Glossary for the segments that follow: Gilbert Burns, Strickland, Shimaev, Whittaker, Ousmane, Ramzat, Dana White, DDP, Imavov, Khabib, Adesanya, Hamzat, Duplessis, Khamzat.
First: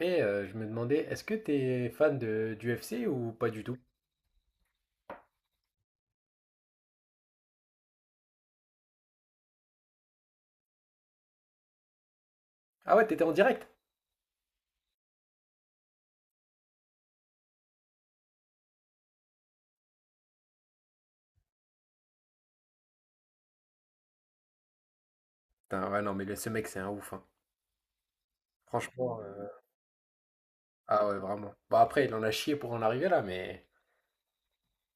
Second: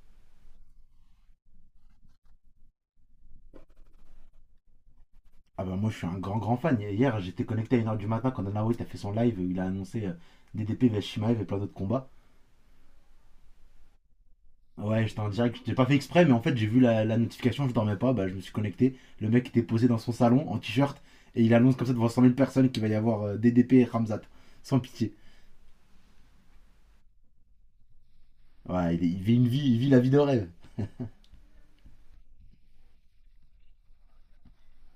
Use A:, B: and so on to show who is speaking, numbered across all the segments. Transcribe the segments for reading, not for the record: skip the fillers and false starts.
A: Je me demandais, est-ce que t'es fan du UFC ou pas du tout?
B: Ah bah moi je suis un grand fan. Hier j'étais connecté à 1 heure du matin quand Dana White a fait son live, il a annoncé DDP vs Shimaev et plein d'autres combats.
A: Ah ouais, t'étais en direct?
B: Ouais j'étais en direct, j'ai pas fait exprès mais en fait j'ai vu la notification, je dormais pas, bah je me suis connecté. Le mec était posé dans son salon en t-shirt et il annonce comme ça devant 100 000 personnes qu'il va y avoir DDP et Ramzat. Sans pitié.
A: Putain, ouais, non, mais ce mec, c'est un ouf, hein.
B: Ouais
A: Franchement,
B: il vit une vie, il vit la vie de rêve.
A: ah ouais, vraiment. Bah après, il en a chié pour en arriver là, mais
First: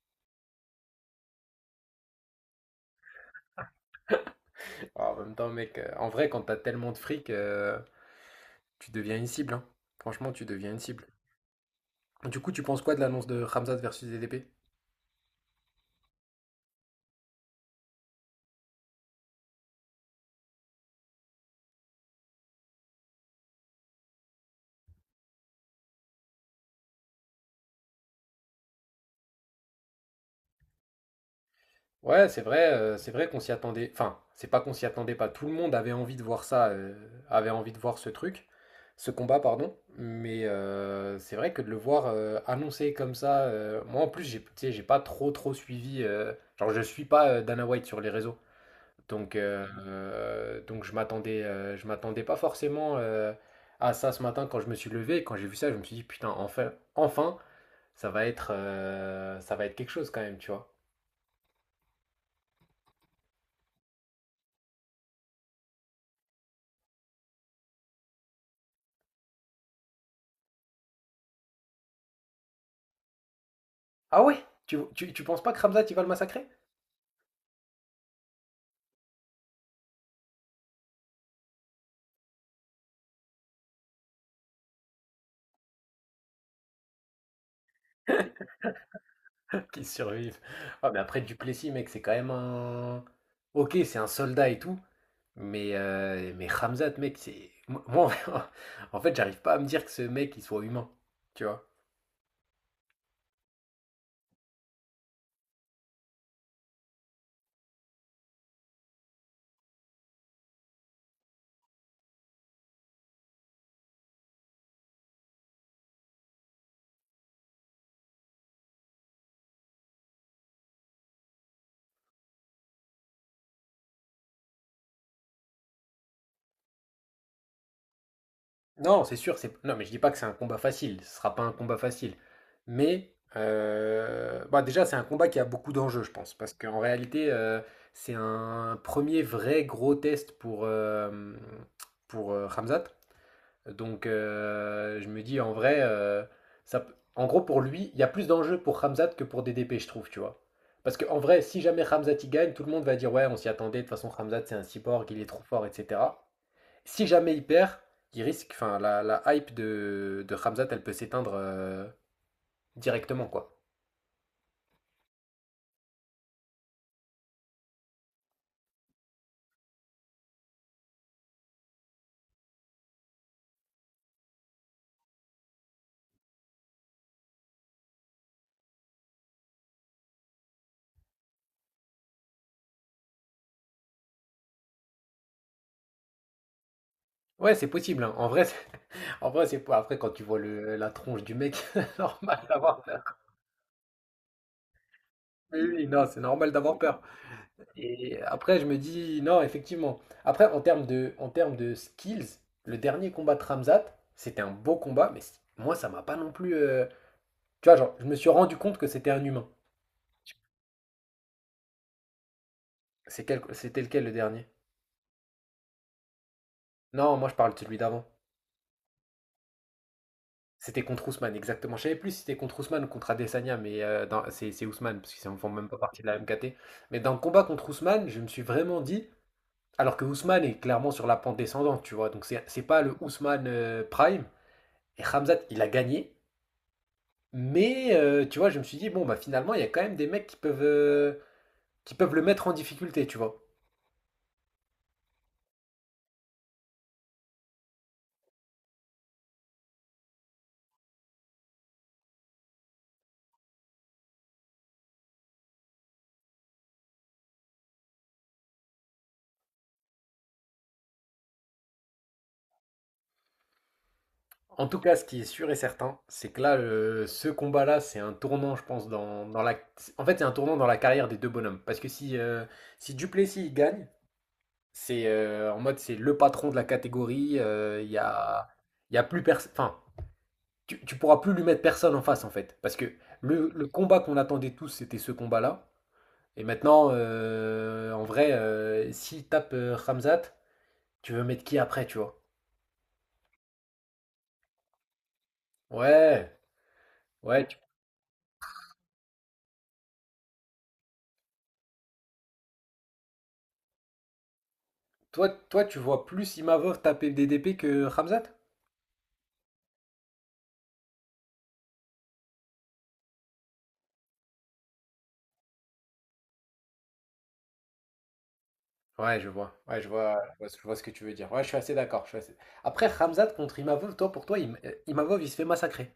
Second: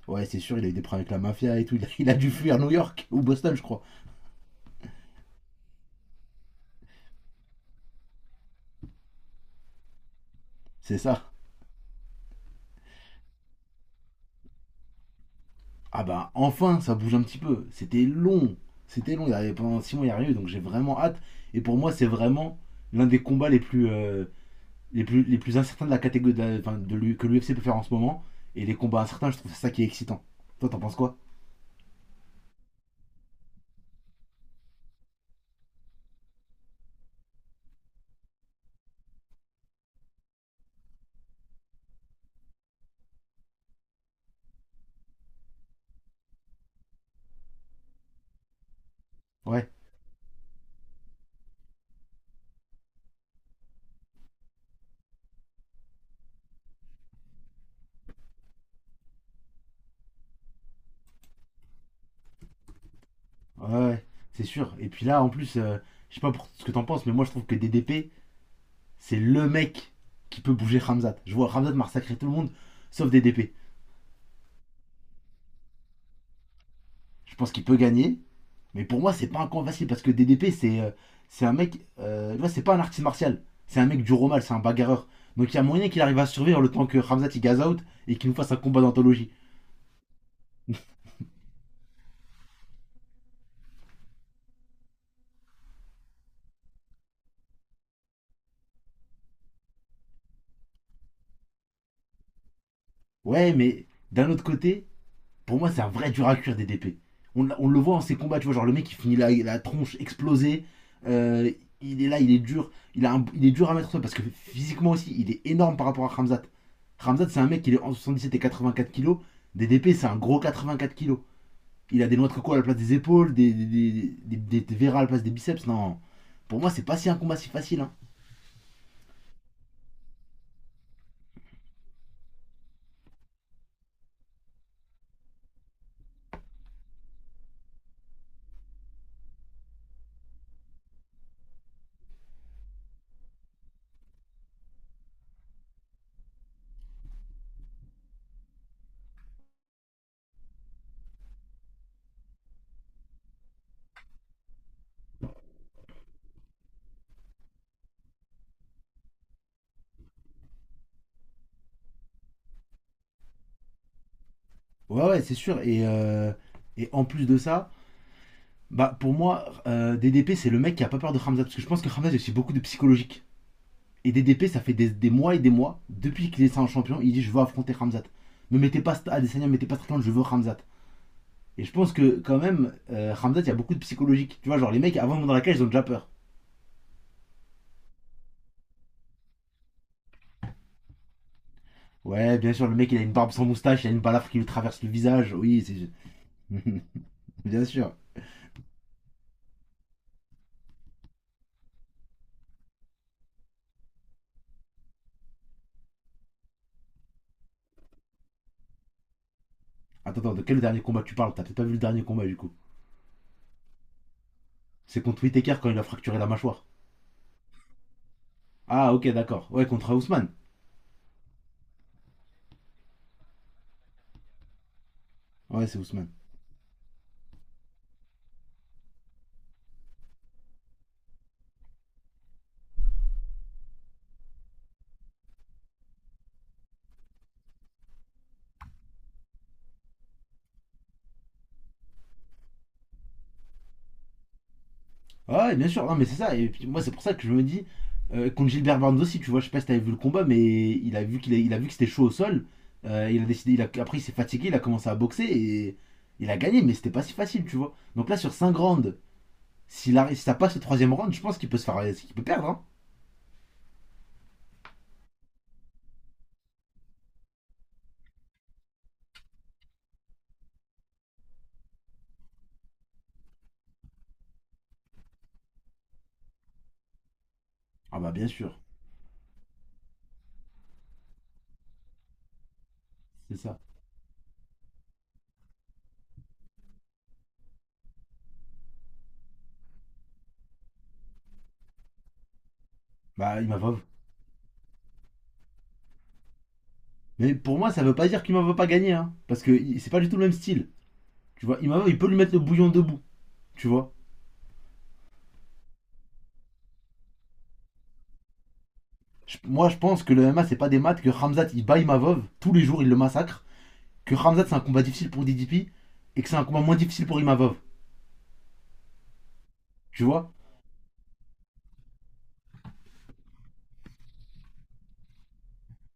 B: Ouais c'est sûr il a eu des problèmes avec la mafia et tout, il a dû fuir New York ou Boston je crois.
A: ah, en même temps, mec, en vrai, quand t'as tellement de fric, tu deviens une cible, hein. Franchement, tu deviens une
B: C'est
A: cible.
B: ça.
A: Du coup, tu penses quoi de l'annonce de Khamzat versus DDP?
B: Ah bah enfin, ça bouge un petit peu. C'était long. Il y avait pendant 6 mois, il n'y a rien eu. Donc j'ai vraiment hâte. Et pour moi, c'est vraiment l'un des combats les plus incertains de la catégorie enfin, que l'UFC peut faire en ce moment. Et les combats incertains, je trouve ça qui est excitant. Toi, t'en penses quoi?
A: Ouais, c'est vrai qu'on s'y attendait. Enfin, c'est pas qu'on s'y attendait pas. Tout le monde avait envie de voir ça, avait envie de voir ce truc, ce combat, pardon. Mais c'est vrai que de le voir annoncé comme ça, moi en plus, j'ai, tu sais, j'ai pas trop suivi. Genre, je suis pas Dana White sur les réseaux,
B: Ouais.
A: donc je m'attendais pas forcément à ça ce matin quand je me suis levé. Et quand j'ai vu ça, je me suis dit putain, enfin, ça va être quelque chose quand même, tu vois.
B: Ouais, ouais, c'est sûr. Et puis là, en plus, je sais pas pour ce que t'en penses, mais moi, je trouve que DDP, c'est le mec qui peut bouger Ramzat. Je vois Ramzat massacrer tout le monde, sauf DDP.
A: Ah ouais? Tu penses pas que Khamzat, il va le massacrer?
B: Je pense qu'il peut gagner. Mais pour moi, c'est pas un combat facile parce que DDP, c'est un mec. Tu vois, c'est pas un artiste martial. C'est un mec du romal, c'est un bagarreur. Donc il y a moyen qu'il arrive à survivre le temps que Ramzat il gaze out et qu'il nous fasse un combat d'anthologie.
A: Qu'il survive. Ah, mais après, Duplessis, mec, c'est quand même un. Ok, c'est un soldat et tout. Mais Khamzat, mec, c'est. Moi, en fait, j'arrive pas à me dire que ce mec, il soit humain. Tu vois?
B: Ouais, mais d'un autre côté, pour moi, c'est un vrai dur à cuire DDP. On le voit en ses combats, tu vois, genre le mec il finit la tronche explosée. euh, il est là, il est dur. Il est dur à mettre au sol parce que physiquement aussi, il est énorme par rapport à Ramzat. Ramzat, c'est un mec qui est en 77 et 84 kilos. DDP, c'est un gros 84 kilos. Il a des noix de coco à la place des épaules, verras à la place des biceps. Non, pour moi, c'est pas si un combat si facile, hein.
A: Non, c'est sûr, c'est. Non, mais je dis pas que c'est un combat facile. Ce sera pas un combat facile. Mais. Bah, déjà, c'est un combat qui a beaucoup d'enjeux, je pense. Parce qu'en réalité, c'est un premier vrai gros test pour Khamzat. Je me dis en vrai, ça, en gros pour lui, il y a plus d'enjeux pour Hamzat que pour DDP, je trouve, tu vois. Parce qu'en vrai, si jamais Hamzat il gagne, tout le monde va dire ouais, on s'y attendait, de toute façon Hamzat c'est un cyborg, il est trop fort, etc. Si jamais il perd, il risque, enfin la hype de Hamzat, elle peut s'éteindre directement, quoi.
B: Ouais, ouais, c'est sûr. Et en plus de ça, bah, pour moi, DDP, c'est le mec qui a pas peur de Hamza. Parce que je pense que Hamza, il y a aussi beaucoup de psychologique. Et DDP, ça fait des mois et des mois, depuis qu'il est ça en champion, il dit: je veux affronter Hamzat. Ne mettez pas Adesanya, ne mettez pas Strickland, je veux Hamzat. Et je pense que, quand même, Hamzat, il y a beaucoup de psychologique. Tu vois, genre, les mecs, avant de monter dans la cage, ils ont déjà peur.
A: Ouais, c'est possible, hein. En vrai, en vrai, c'est pas. Après, quand tu vois la tronche du mec, c'est
B: Ouais,
A: normal
B: bien sûr, le
A: d'avoir
B: mec, il
A: peur.
B: a une barbe sans moustache, il a une balafre qui lui traverse le visage.
A: Oui,
B: Oui,
A: oui,
B: c'est-
A: non, c'est normal d'avoir peur.
B: Bien sûr.
A: Et après, je me dis, non, effectivement. Après, en termes de skills, le dernier combat de Ramzat, c'était un beau combat, mais moi, ça m'a pas non plus. Tu vois, genre, je me suis rendu compte que c'était un humain.
B: Attends, attends, de quel dernier combat tu parles? T'as peut-être pas vu le dernier combat du coup.
A: C'était lequel le dernier?
B: C'est contre Whittaker quand il a fracturé la mâchoire.
A: Non, moi, je parle de celui d'avant.
B: Ah, ok, d'accord. Ouais, contre Ousmane.
A: C'était contre Ousmane, exactement. Je savais plus si c'était contre Ousmane ou contre Adesanya, mais c'est Ousmane, parce qu'ils ne font
B: Ouais,
A: même pas
B: c'est
A: partie de
B: Ousmane.
A: la MKT. Mais dans le combat contre Ousmane, je me suis vraiment dit, alors que Ousmane est clairement sur la pente descendante, tu vois, donc c'est pas le Ousmane Prime. Et Ramzat, il a gagné, mais tu vois, je me suis dit, bon, bah finalement, il y a quand même des mecs qui peuvent le mettre en difficulté, tu vois.
B: Ouais, bien sûr. Non, mais c'est ça. Et puis moi, c'est pour ça que je me dis. Contre Gilbert Burns aussi, tu vois, je sais pas si t'avais vu le combat, mais il a vu il a vu que c'était chaud au sol. Il a décidé, il a, Après il s'est fatigué, il a commencé à boxer et il a gagné, mais c'était pas si facile, tu vois. Donc là, sur 5 rounds, si ça passe le 3e round, je pense qu'il peut perdre, hein.
A: En tout cas, ce qui est sûr et certain, c'est que là, ce combat-là, c'est un tournant, je pense, dans la... En fait, c'est un tournant dans la carrière des deux bonhommes. Parce que si, si Duplessis il gagne, c'est en mode, c'est le patron de la catégorie,
B: Ah bah bien sûr,
A: il y a plus personne... Enfin, tu pourras plus lui mettre personne en face, en fait. Parce que
B: c'est ça.
A: le combat qu'on attendait tous, c'était ce combat-là. Et maintenant, en vrai, s'il tape Ramzat, tu veux mettre qui après, tu vois?
B: Bah il m'a pas.
A: Ouais,
B: Mais
A: ouais. tu-
B: pour moi, ça veut pas dire qu'Imava va pas gagner, hein, parce que c'est pas du tout le même style. Tu vois, Imavov, il peut lui mettre le bouillon debout, tu vois.
A: Toi, tu vois plus Imavov taper DDP que Ramzat?
B: Moi, je pense que le MMA, c'est pas des maths, que Ramzat, il bat Imavov, tous les jours, il le massacre, que Ramzat, c'est un combat difficile pour DDP, et que c'est un combat moins difficile pour Imavov,
A: Ouais, je vois. Ouais,
B: tu vois.
A: je vois ce que tu veux dire. Ouais, je suis assez d'accord. Après, Ramzat contre Imavov, toi, pour toi, Imavov, il se fait massacrer.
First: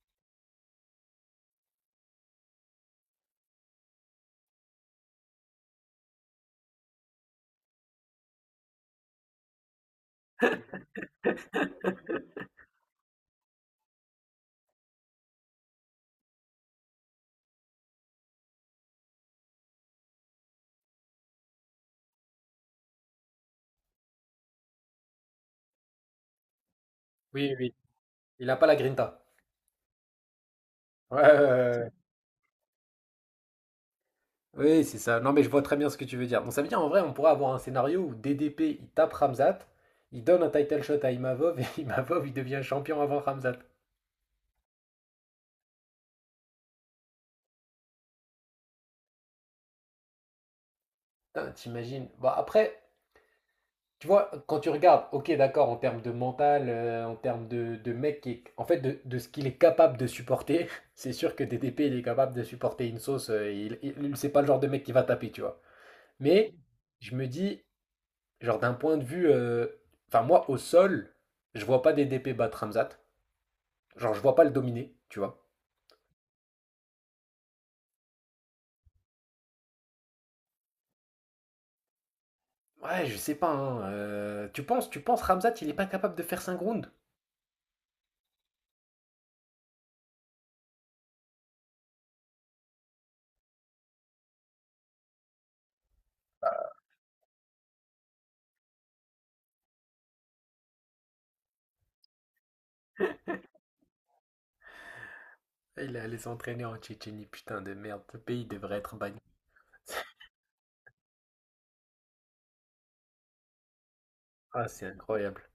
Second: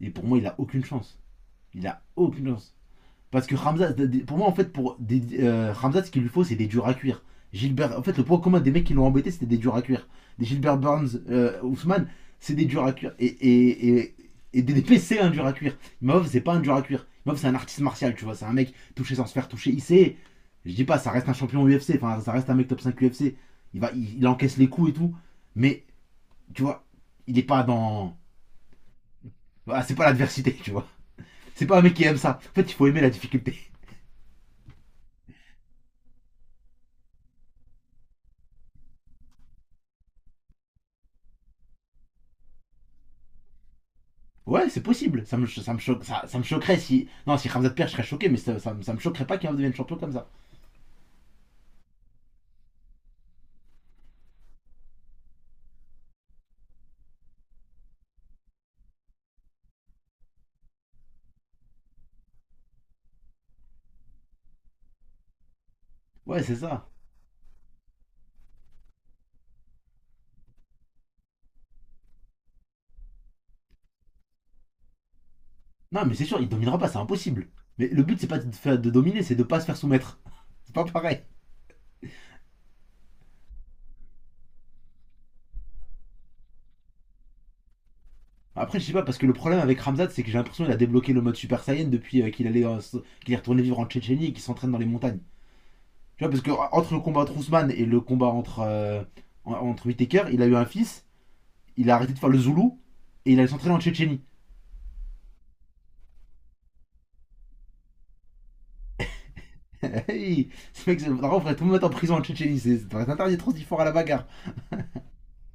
B: Et pour moi, il a aucune chance. Il a aucune chance. Parce que Ramzat, pour moi, en fait, Ramzat, ce qu'il lui faut, c'est des durs à cuire. Gilbert, en fait, le point commun des mecs qui l'ont embêté, c'était des durs à cuire. Des Gilbert Burns, Ousmane, c'est des durs à cuire. Et DDP, c'est un dur à cuire. Imov, c'est pas un dur à cuire. Imov, c'est un artiste martial, tu vois. C'est un mec touché sans se faire toucher. Il sait, je dis pas, ça reste un champion UFC. Enfin, ça reste un mec top 5 UFC. Il encaisse les coups et tout. Mais, tu vois, il est
A: Oui,
B: pas
A: oui.
B: dans.
A: Il n'a pas la grinta.
B: Ah, c'est pas l'adversité, tu vois.
A: Ouais, ouais,
B: C'est
A: ouais,
B: pas un
A: ouais.
B: mec qui aime ça. En fait, il faut aimer la difficulté.
A: Oui, c'est ça. Non, mais je vois très bien ce que tu veux dire. Bon, ça veut dire, en vrai, on pourrait avoir un scénario où DDP, il tape Ramzat, il donne un title shot à Imavov, et Imavov, il devient champion avant Ramzat.
B: Ouais, c'est possible. Ça me, cho- ça, me choque- ça me choquerait si. Non, si Ramzat perd, je serais choqué, mais ça me choquerait pas qu'il devienne champion comme ça.
A: Putain, t'imagines. Bah après, tu vois, quand tu regardes, ok, d'accord, en termes de mental, en termes de mec en fait, de ce qu'il est capable de supporter, c'est sûr que DDP, il est capable de supporter une sauce. C'est pas le genre de mec qui va taper, tu vois.
B: Ouais,
A: Mais
B: c'est ça.
A: je me dis, genre d'un point de vue, enfin moi, au sol, je vois pas DDP battre Ramzat. Genre, je vois pas le dominer, tu vois.
B: Non, mais c'est sûr, il dominera pas, c'est impossible. Mais le but, c'est pas de dominer, c'est de pas se faire soumettre. C'est pas pareil.
A: Ouais, je sais pas. Hein, tu penses, Ramzat, il est pas capable de faire 5 rounds?
B: Après, je sais pas, parce que le problème avec Ramzat, c'est que j'ai l'impression qu'il a débloqué le mode Super Saiyan depuis qu'il est retourné vivre en Tchétchénie et qu'il s'entraîne dans les montagnes. Tu vois, parce que entre le combat entre Ousmane et le combat entre Whittaker, il a eu un fils, il a arrêté de faire le Zoulou et il allait s'entraîner en Tchétchénie.
A: Il est allé s'entraîner en Tchétchénie, putain de merde. Ce pays devrait être banni.
B: Hey, en vrai, on devrait tout le mettre en prison en Tchétchénie, c'est ça devrait être interdit trop si fort à la bagarre.
A: Ah, c'est incroyable.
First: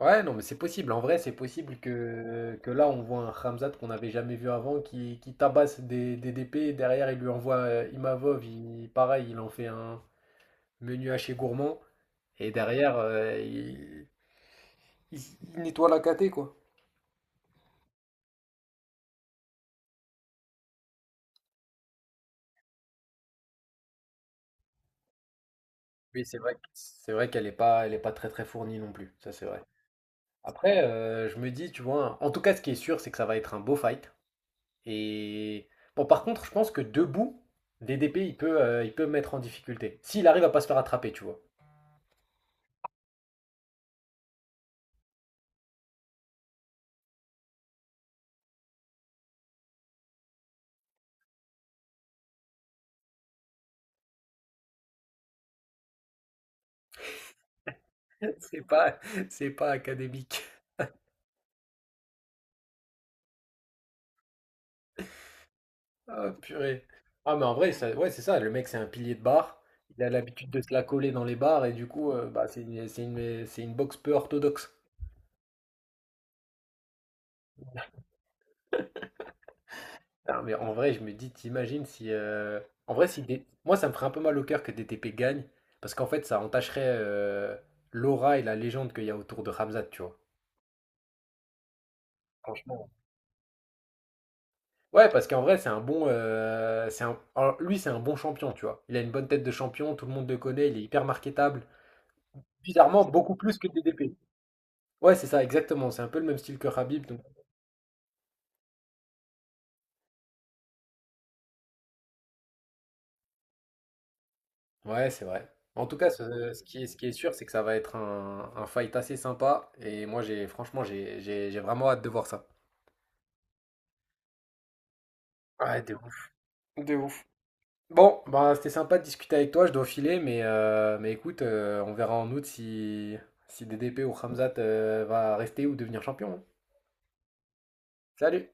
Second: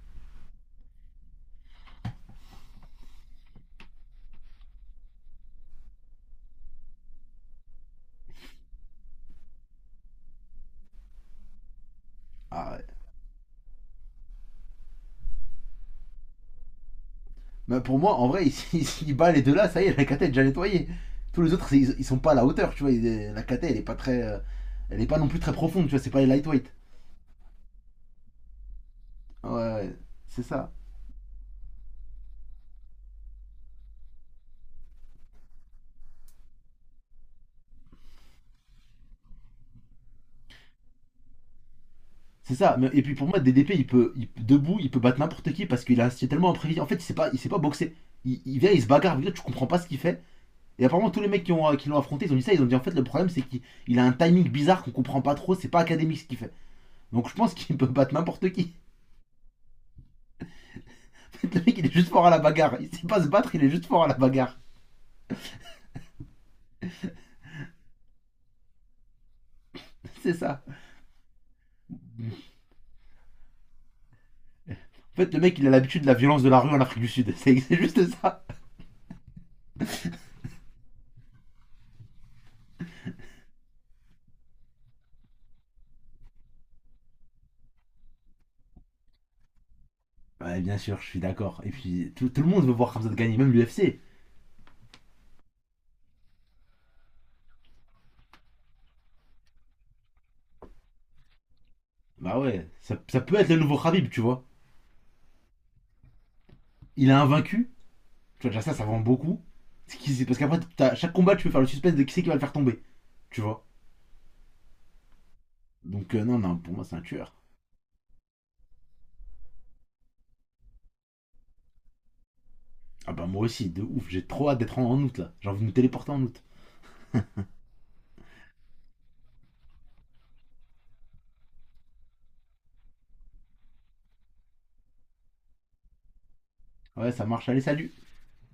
A: Ouais, non, mais c'est possible. En vrai, c'est possible que là, on voit un Khamzat qu'on n'avait jamais vu avant qui tabasse des DP. Derrière, il lui envoie Imavov. Il, pareil, il en fait un menu haché gourmand. Et
B: Ah, ouais.
A: derrière, il- il nettoie la caté, quoi.
B: Bah, pour moi, en vrai, s'il bat les deux là, ça y est, la cata est déjà nettoyée. Tous les autres, ils sont pas à la hauteur, tu vois. La cata, elle est pas très. Elle est pas non plus très profonde, tu vois, c'est pas
A: Oui,
B: les
A: c'est vrai,
B: lightweight.
A: c'est vrai qu'elle n'est pas, elle est pas très fournie non plus. Ça, c'est
B: Ouais,
A: vrai.
B: ouais, c'est ça.
A: Après, je me dis, tu vois, en tout cas, ce qui est sûr, c'est que ça va être un beau fight. Et bon, par contre, je pense que debout, DDP, il peut me mettre en difficulté. S'il arrive à pas se faire attraper, tu vois.
B: C'est ça. Mais- Et puis pour moi, DDP, debout, il peut battre n'importe qui parce qu'il a c'est tellement imprévisible. En fait, il sait pas boxer. Il vient, il se bagarre, avec l'autre, tu comprends pas ce qu'il fait. Et apparemment, tous les mecs qui l'ont affronté, ils ont dit ça, ils ont dit en fait, le problème, c'est qu'il il a un timing bizarre qu'on comprend pas trop, c'est pas académique ce qu'il fait. Donc je pense qu'il peut battre n'importe
A: C'est
B: qui.
A: pas, c'est pas académique.
B: En fait, le mec, il est juste fort à la bagarre. Il sait pas se battre, il est juste fort à la bagarre.
A: Ah, purée. Ah, mais en vrai, ouais, c'est ça. Le mec, c'est un pilier de bar. Il a
B: C'est
A: l'habitude de
B: ça.
A: se la coller dans les bars et du coup,
B: En
A: bah, c'est une, c'est une boxe peu orthodoxe.
B: fait, le mec, il a l'habitude de la violence de la rue en Afrique du Sud. C'est juste ça.
A: Ah, mais en vrai, je me dis, t'imagines si. En vrai, si des- moi, ça me ferait un peu mal au cœur que DTP gagne parce qu'en fait, ça entacherait l'aura et la légende qu'il y a autour de Ramzat, tu vois.
B: Ouais, bien sûr, je suis d'accord. Et puis, tout le monde veut
A: Franchement.
B: voir Khamzat gagner, même l'UFC.
A: Ouais, parce qu'en vrai, c'est un bon. Alors, lui, c'est un bon champion, tu vois. Il a une bonne tête de champion, tout le monde le connaît, il est hyper marketable.
B: Bah ouais,
A: Bizarrement,
B: ça
A: beaucoup
B: peut être le
A: plus que
B: nouveau Khabib,
A: DDP.
B: tu vois.
A: Ouais, c'est ça, exactement. C'est un peu le même style que Khabib.
B: Il est invaincu. Tu vois, déjà ça vend beaucoup. Parce qu'après, chaque combat, tu peux faire le suspense de qui c'est qui va le faire tomber, tu vois.
A: Ouais, c'est vrai. En tout cas,
B: Donc, non, pour moi,
A: ce
B: c'est un
A: qui est
B: tueur.
A: sûr, c'est que ça va être un fight assez sympa. Et moi, j'ai franchement, j'ai vraiment hâte de voir ça.
B: Ah bah moi aussi, de ouf, j'ai trop hâte d'être en août, là. J'ai envie de me
A: Ouais, de
B: téléporter en
A: ouf.
B: août.
A: De ouf. Bon, bah, c'était sympa de discuter avec toi. Je dois filer, mais écoute, on verra en août si, si DDP ou Khamzat va rester ou devenir champion. Hein.
B: Ouais, ça marche, allez, salut
A: Salut!